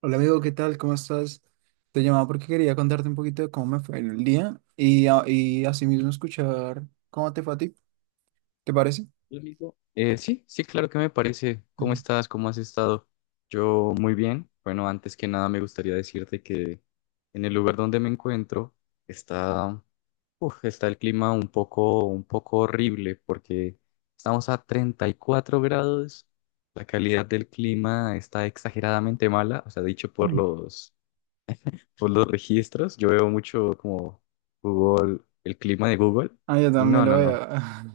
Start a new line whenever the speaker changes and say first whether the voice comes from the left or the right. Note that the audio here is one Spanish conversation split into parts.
right: Hola amigo, ¿qué tal? ¿Cómo estás? Te llamaba porque quería contarte un poquito de cómo me fue en el día y asimismo escuchar cómo te fue a ti. ¿Te parece?
left: Hola, amigo. Sí, sí, claro que me parece. ¿Cómo
right: Mm.
left: estás? ¿Cómo has estado? Yo muy bien. Bueno, antes que nada me gustaría decirte que en el lugar donde me encuentro está, uf, está el clima un poco horrible porque estamos a 34 grados. La calidad del clima está exageradamente mala, o sea, dicho por
right: Mm.
left: por los registros. Yo veo mucho como Google, el clima de Google
right: Ah, yo
left: y
right: también
left: no,
right: lo
left: no,
right: voy
left: no.
right: a...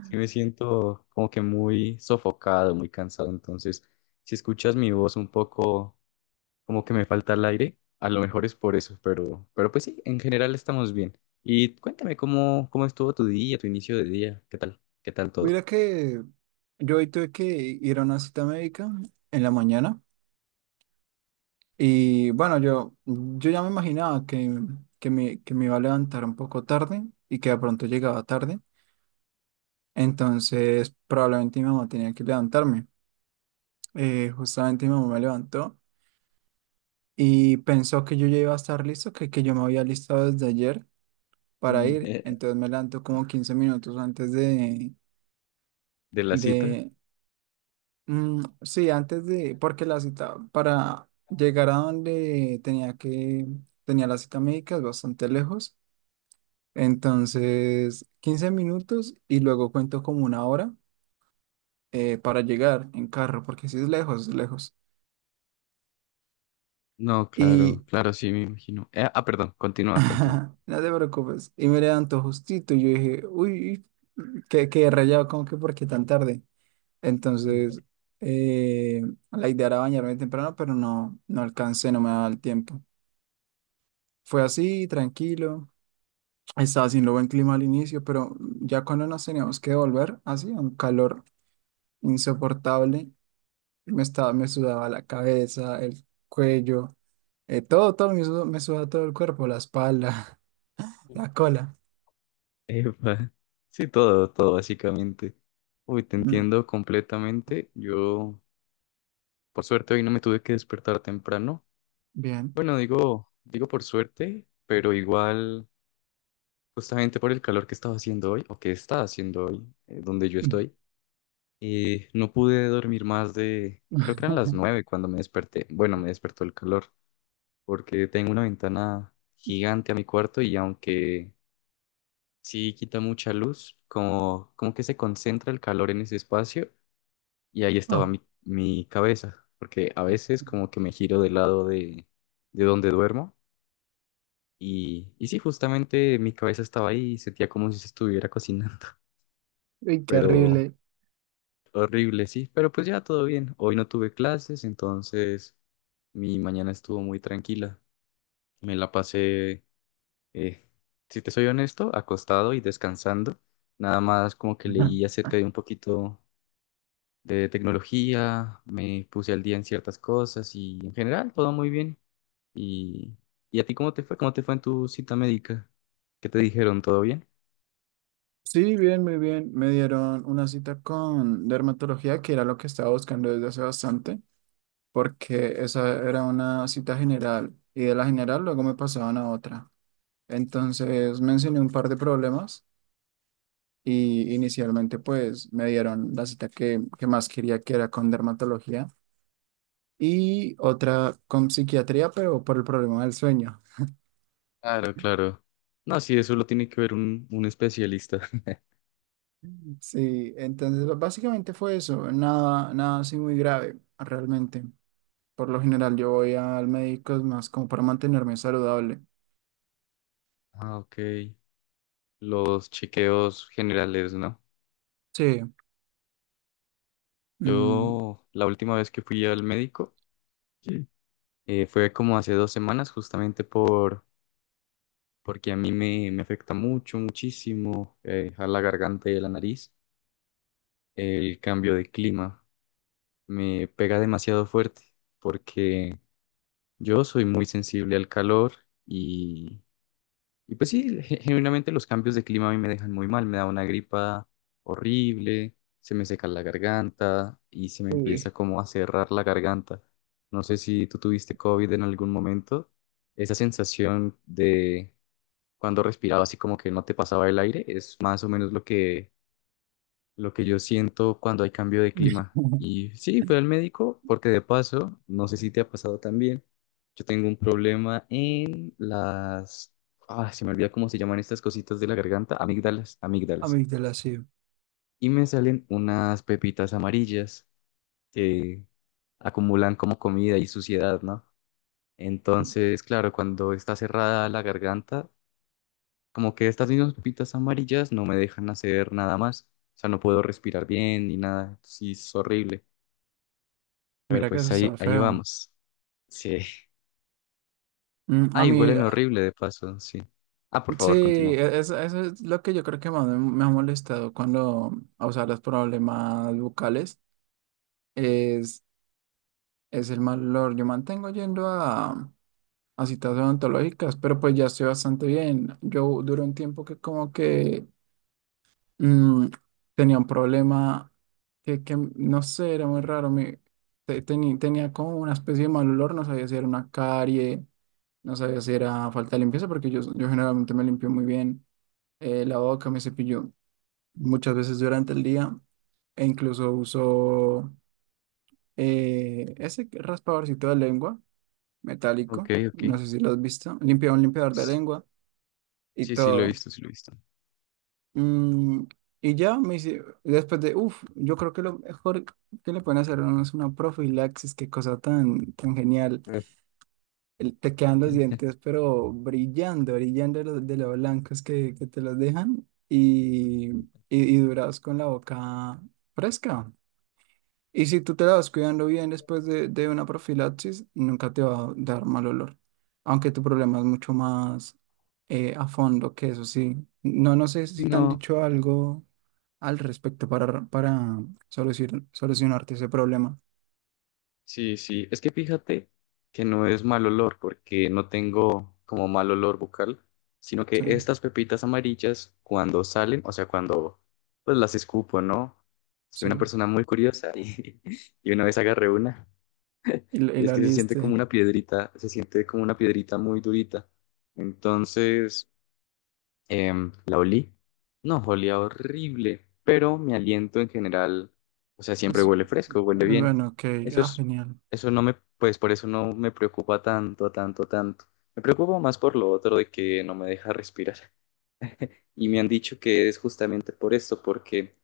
left: Sí me siento como que muy sofocado, muy cansado, entonces si escuchas mi voz un poco como que me falta el aire, a lo mejor es por eso, pero pues sí, en general estamos bien. Y cuéntame cómo estuvo tu día, tu inicio de día, qué tal todo.
right: Mira que yo hoy tuve que ir a una cita médica en la mañana y bueno, yo ya me imaginaba que me iba a levantar un poco tarde y que de pronto llegaba tarde, entonces probablemente mi mamá tenía que levantarme. Justamente mi mamá me levantó. Y pensó que yo ya iba a estar listo, que yo me había listado desde ayer para
left: Mm,
right: ir.
left: eh,
right: Entonces me levantó como 15 minutos antes
left: ¿De la cita?
right: de, sí, antes de, porque la cita para llegar a donde tenía la cita médica es bastante lejos. Entonces, 15 minutos y luego cuento como una hora, para llegar en carro, porque sí es lejos, es lejos.
left: No, claro, claro, sí, me imagino. Perdón, continúa, continúa.
right: Ajá, no te preocupes. Y me levantó justito. Y yo dije, uy, qué rayado, ¿cómo que por qué tan tarde?
left: Mm.
right: Entonces, eh, la idea era bañarme temprano, pero no, no alcancé, no me daba el tiempo. Fue así, tranquilo. Estaba haciendo buen clima al inicio, pero ya cuando nos teníamos que volver, hacía un calor insoportable. Me sudaba la cabeza, el cuello, todo, todo, me sudaba todo el cuerpo, la espalda, la cola.
left: Epa. Sí, todo, todo, básicamente. Uy, te
right: Mm,
left: entiendo completamente. Yo, por suerte, hoy no me tuve que despertar temprano.
right: bien.
left: Bueno, digo por suerte, pero igual, justamente por el calor que estaba haciendo hoy, o que está haciendo hoy, donde yo estoy, no pude dormir más de, creo que eran las 9 cuando me desperté. Bueno, me despertó el calor, porque tengo una ventana gigante a mi cuarto y aunque sí quita mucha luz, como que se concentra el calor en ese espacio y ahí
right: Oh,
left: estaba mi cabeza, porque a veces como que me giro del lado de donde duermo. Y sí, justamente mi cabeza estaba ahí y sentía como si se estuviera cocinando,
right: uy, qué
left: pero
right: horrible.
left: horrible, sí, pero pues ya todo bien. Hoy no tuve clases, entonces mi mañana estuvo muy tranquila. Me la pasé, eh, si te soy honesto, acostado y descansando. Nada más como que
right: Ajá.
left: leí acerca de un poquito de tecnología, me puse al día en ciertas cosas y en general todo muy bien. ¿Y, y a ti cómo te fue? ¿Cómo te fue en tu cita médica? ¿Qué te dijeron? ¿Todo bien?
right: Sí, bien, muy bien. Me dieron una cita con dermatología, que era lo que estaba buscando desde hace bastante, porque esa era una cita general y de la general luego me pasaban a otra. Entonces mencioné un par de problemas y inicialmente pues me dieron la cita que más quería, que era con dermatología y otra con psiquiatría, pero por el problema del sueño.
left: Claro, claro. No, sí, eso lo tiene que ver un especialista.
right: Sí, entonces básicamente fue eso, nada, nada así muy grave realmente. Por lo general yo voy al médico es más como para mantenerme saludable.
left: Ah, ok. Los chequeos generales, ¿no?
right: Sí. mm,
left: Yo, la última vez que fui al médico, sí, fue como hace 2 semanas, justamente porque a mí me afecta mucho, muchísimo, a la garganta y a la nariz, el cambio de clima. Me pega demasiado fuerte porque yo soy muy sensible al calor. Y pues sí, genuinamente los cambios de clima a mí me dejan muy mal, me da una gripa horrible, se me seca la garganta y se me empieza
right: Uy,
left: como a cerrar la garganta. No sé si tú tuviste COVID en algún momento, esa sensación de cuando respiraba así como que no te pasaba el aire es más o menos lo que yo siento cuando hay cambio de clima. Y sí, fui al médico porque de paso, no sé si te ha pasado también, yo tengo un problema en las... Ah, se me olvida cómo se llaman estas cositas de la garganta, amígdalas, amígdalas.
right: amígdala, sí.
left: Y me salen unas pepitas amarillas que acumulan como comida y suciedad, ¿no? Entonces, claro, cuando está cerrada la garganta, como que estas mismas pepitas amarillas no me dejan hacer nada más. O sea, no puedo respirar bien ni nada. Sí, es horrible.
right: Mira que eso
left: Pues ahí,
right: está
left: ahí
right: feo.
left: vamos. Sí.
right: A
left: Ay,
right: mí,
left: huelen horrible de paso, sí. Ah, por
right: sí,
left: favor, continúa.
right: eso es lo que yo creo que más me ha molestado cuando, o sea, los problemas bucales es, es el mal olor. Yo mantengo yendo a citas odontológicas, pero pues ya estoy bastante bien. Yo duré un tiempo que como que mm, tenía un problema que no sé, era muy raro. Tenía como una especie de mal olor, no sabía si era una carie, no sabía si era falta de limpieza, porque yo generalmente me limpio muy bien, la boca, me cepillo muchas veces durante el día e incluso uso, ese raspadorcito de lengua
left: Ok,
right: metálico, no
left: ok.
right: sé si lo has visto, limpia un limpiador de
left: S-
right: lengua. Y
left: Sí, sí, lo he
right: todo.
left: visto, sí, lo he visto.
right: Mm, y ya me hice, yo creo que lo mejor que le pueden hacer a uno es una profilaxis, qué cosa tan, tan genial.
left: Eh.
right: Te quedan los dientes, pero brillando, brillando de de lo blancos que te los dejan y durados con la boca fresca. Y si tú te la vas cuidando bien después de una profilaxis, nunca te va a dar mal olor. Aunque tu problema es mucho más, a fondo que eso, sí. No, no sé
left: Y
right: si te han
left: no,
right: dicho algo al respecto para, solucionarte ese problema.
left: sí, sí. Es que fíjate que no es mal olor, porque no tengo como mal olor bucal, sino que
right: Sí,
left: estas pepitas amarillas, cuando salen, o sea, cuando pues las escupo, ¿no? Soy una
right: sí.
left: persona muy curiosa y, y una vez agarré una.
right: Y, la y
left: Y es
right: la
left: que se siente
right: lista
left: como una piedrita, se siente como una piedrita muy durita. Entonces, la olí. No, olía horrible, pero mi aliento en general, o sea, siempre
right: es-
left: huele fresco, huele
right: es
left: bien.
right: bueno, ok.
left: Eso
right: Ah,
left: es,
right: genial.
left: eso no me, pues por eso no me preocupa tanto, tanto, tanto. Me preocupa más por lo otro de que no me deja respirar. Y me han dicho que es justamente por esto, porque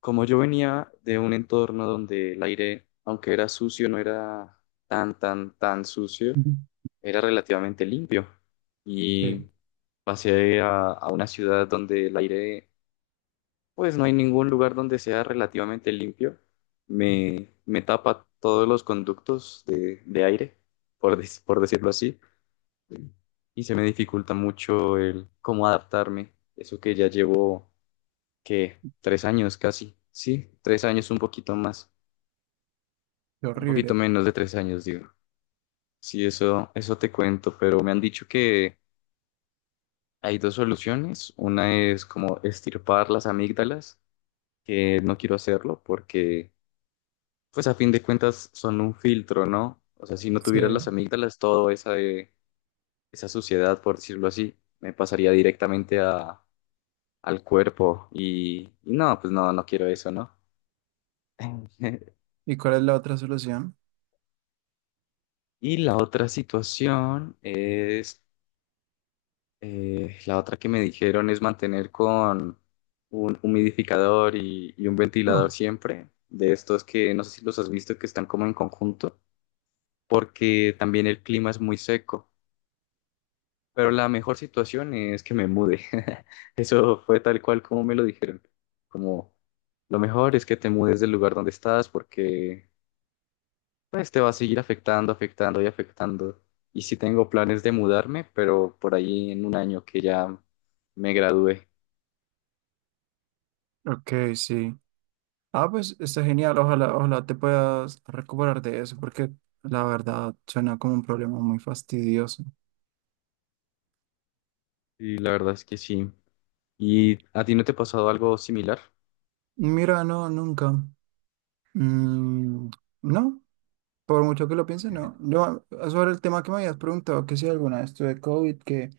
left: como yo venía de un entorno donde el aire, aunque era sucio, no era tan, tan, tan sucio,
right: Ujú.
left: era relativamente limpio.
right: Sí,
left: Y pasé a una ciudad donde el aire, pues no hay ningún lugar donde sea relativamente limpio. Me tapa todos los conductos de aire, por decirlo así, y se me dificulta mucho el cómo adaptarme. Eso que ya llevo, que 3 años casi, sí, 3 años, un poquito más,
right: qué
left: un poquito
right: horrible.
left: menos de 3 años, digo. Sí, eso te cuento, pero me han dicho que hay dos soluciones. Una es como estirpar las amígdalas, que no quiero hacerlo porque, pues a fin de cuentas, son un filtro, ¿no? O sea, si no
right: Sí.
left: tuvieras las amígdalas, toda esa, esa suciedad, por decirlo así, me pasaría directamente al cuerpo y, no, pues no, no quiero eso, ¿no?
right: ¿Y cuál es la otra solución?
left: Y la otra situación es, la otra que me dijeron es mantener con un humidificador y un ventilador
right: Oh,
left: siempre, de estos que no sé si los has visto que están como en conjunto. Porque también el clima es muy seco. Pero la mejor situación es que me mude. Eso fue tal cual como me lo dijeron. Como lo mejor es que te mudes del lugar donde estás porque pues te va a seguir afectando, afectando y afectando. Y sí tengo planes de mudarme, pero por ahí en un año que ya me gradué.
right: ok, sí. Ah, pues está genial. Ojalá, ojalá te puedas recuperar de eso, porque la verdad suena como un problema muy fastidioso.
left: Y la verdad es que sí. ¿Y a ti no te ha pasado algo similar?
right: Mira, no, nunca. Mm, no, por mucho que lo piense, no. Sobre el tema que me habías preguntado, que si alguna vez tuve COVID,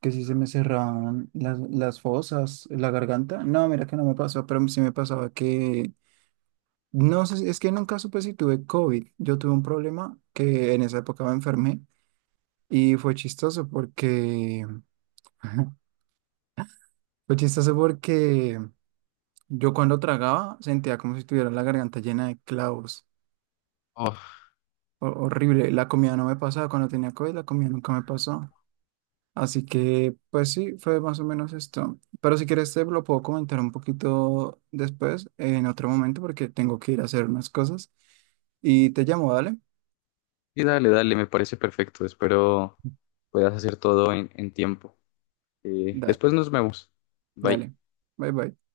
right: que si se me cerraban las fosas, la garganta. No, mira que no me pasó, pero sí me pasaba que. No sé, es que nunca supe si tuve COVID. Yo tuve un problema que en esa época me enfermé. Y fue chistoso porque, Fue chistoso porque yo cuando tragaba sentía como si tuviera la garganta llena de clavos.
left: Oh,
right: Horrible. La comida no me pasaba. Cuando tenía COVID, la comida nunca me pasó. Así que, pues sí, fue más o menos esto. Pero si quieres, te lo puedo comentar un poquito después, en otro momento, porque tengo que ir a hacer unas cosas. Y te llamo, dale.
left: y dale, dale, me parece perfecto. Espero puedas hacer todo en tiempo.
right: Da-
left: Después nos vemos. Bye.
right: dale. Bye bye.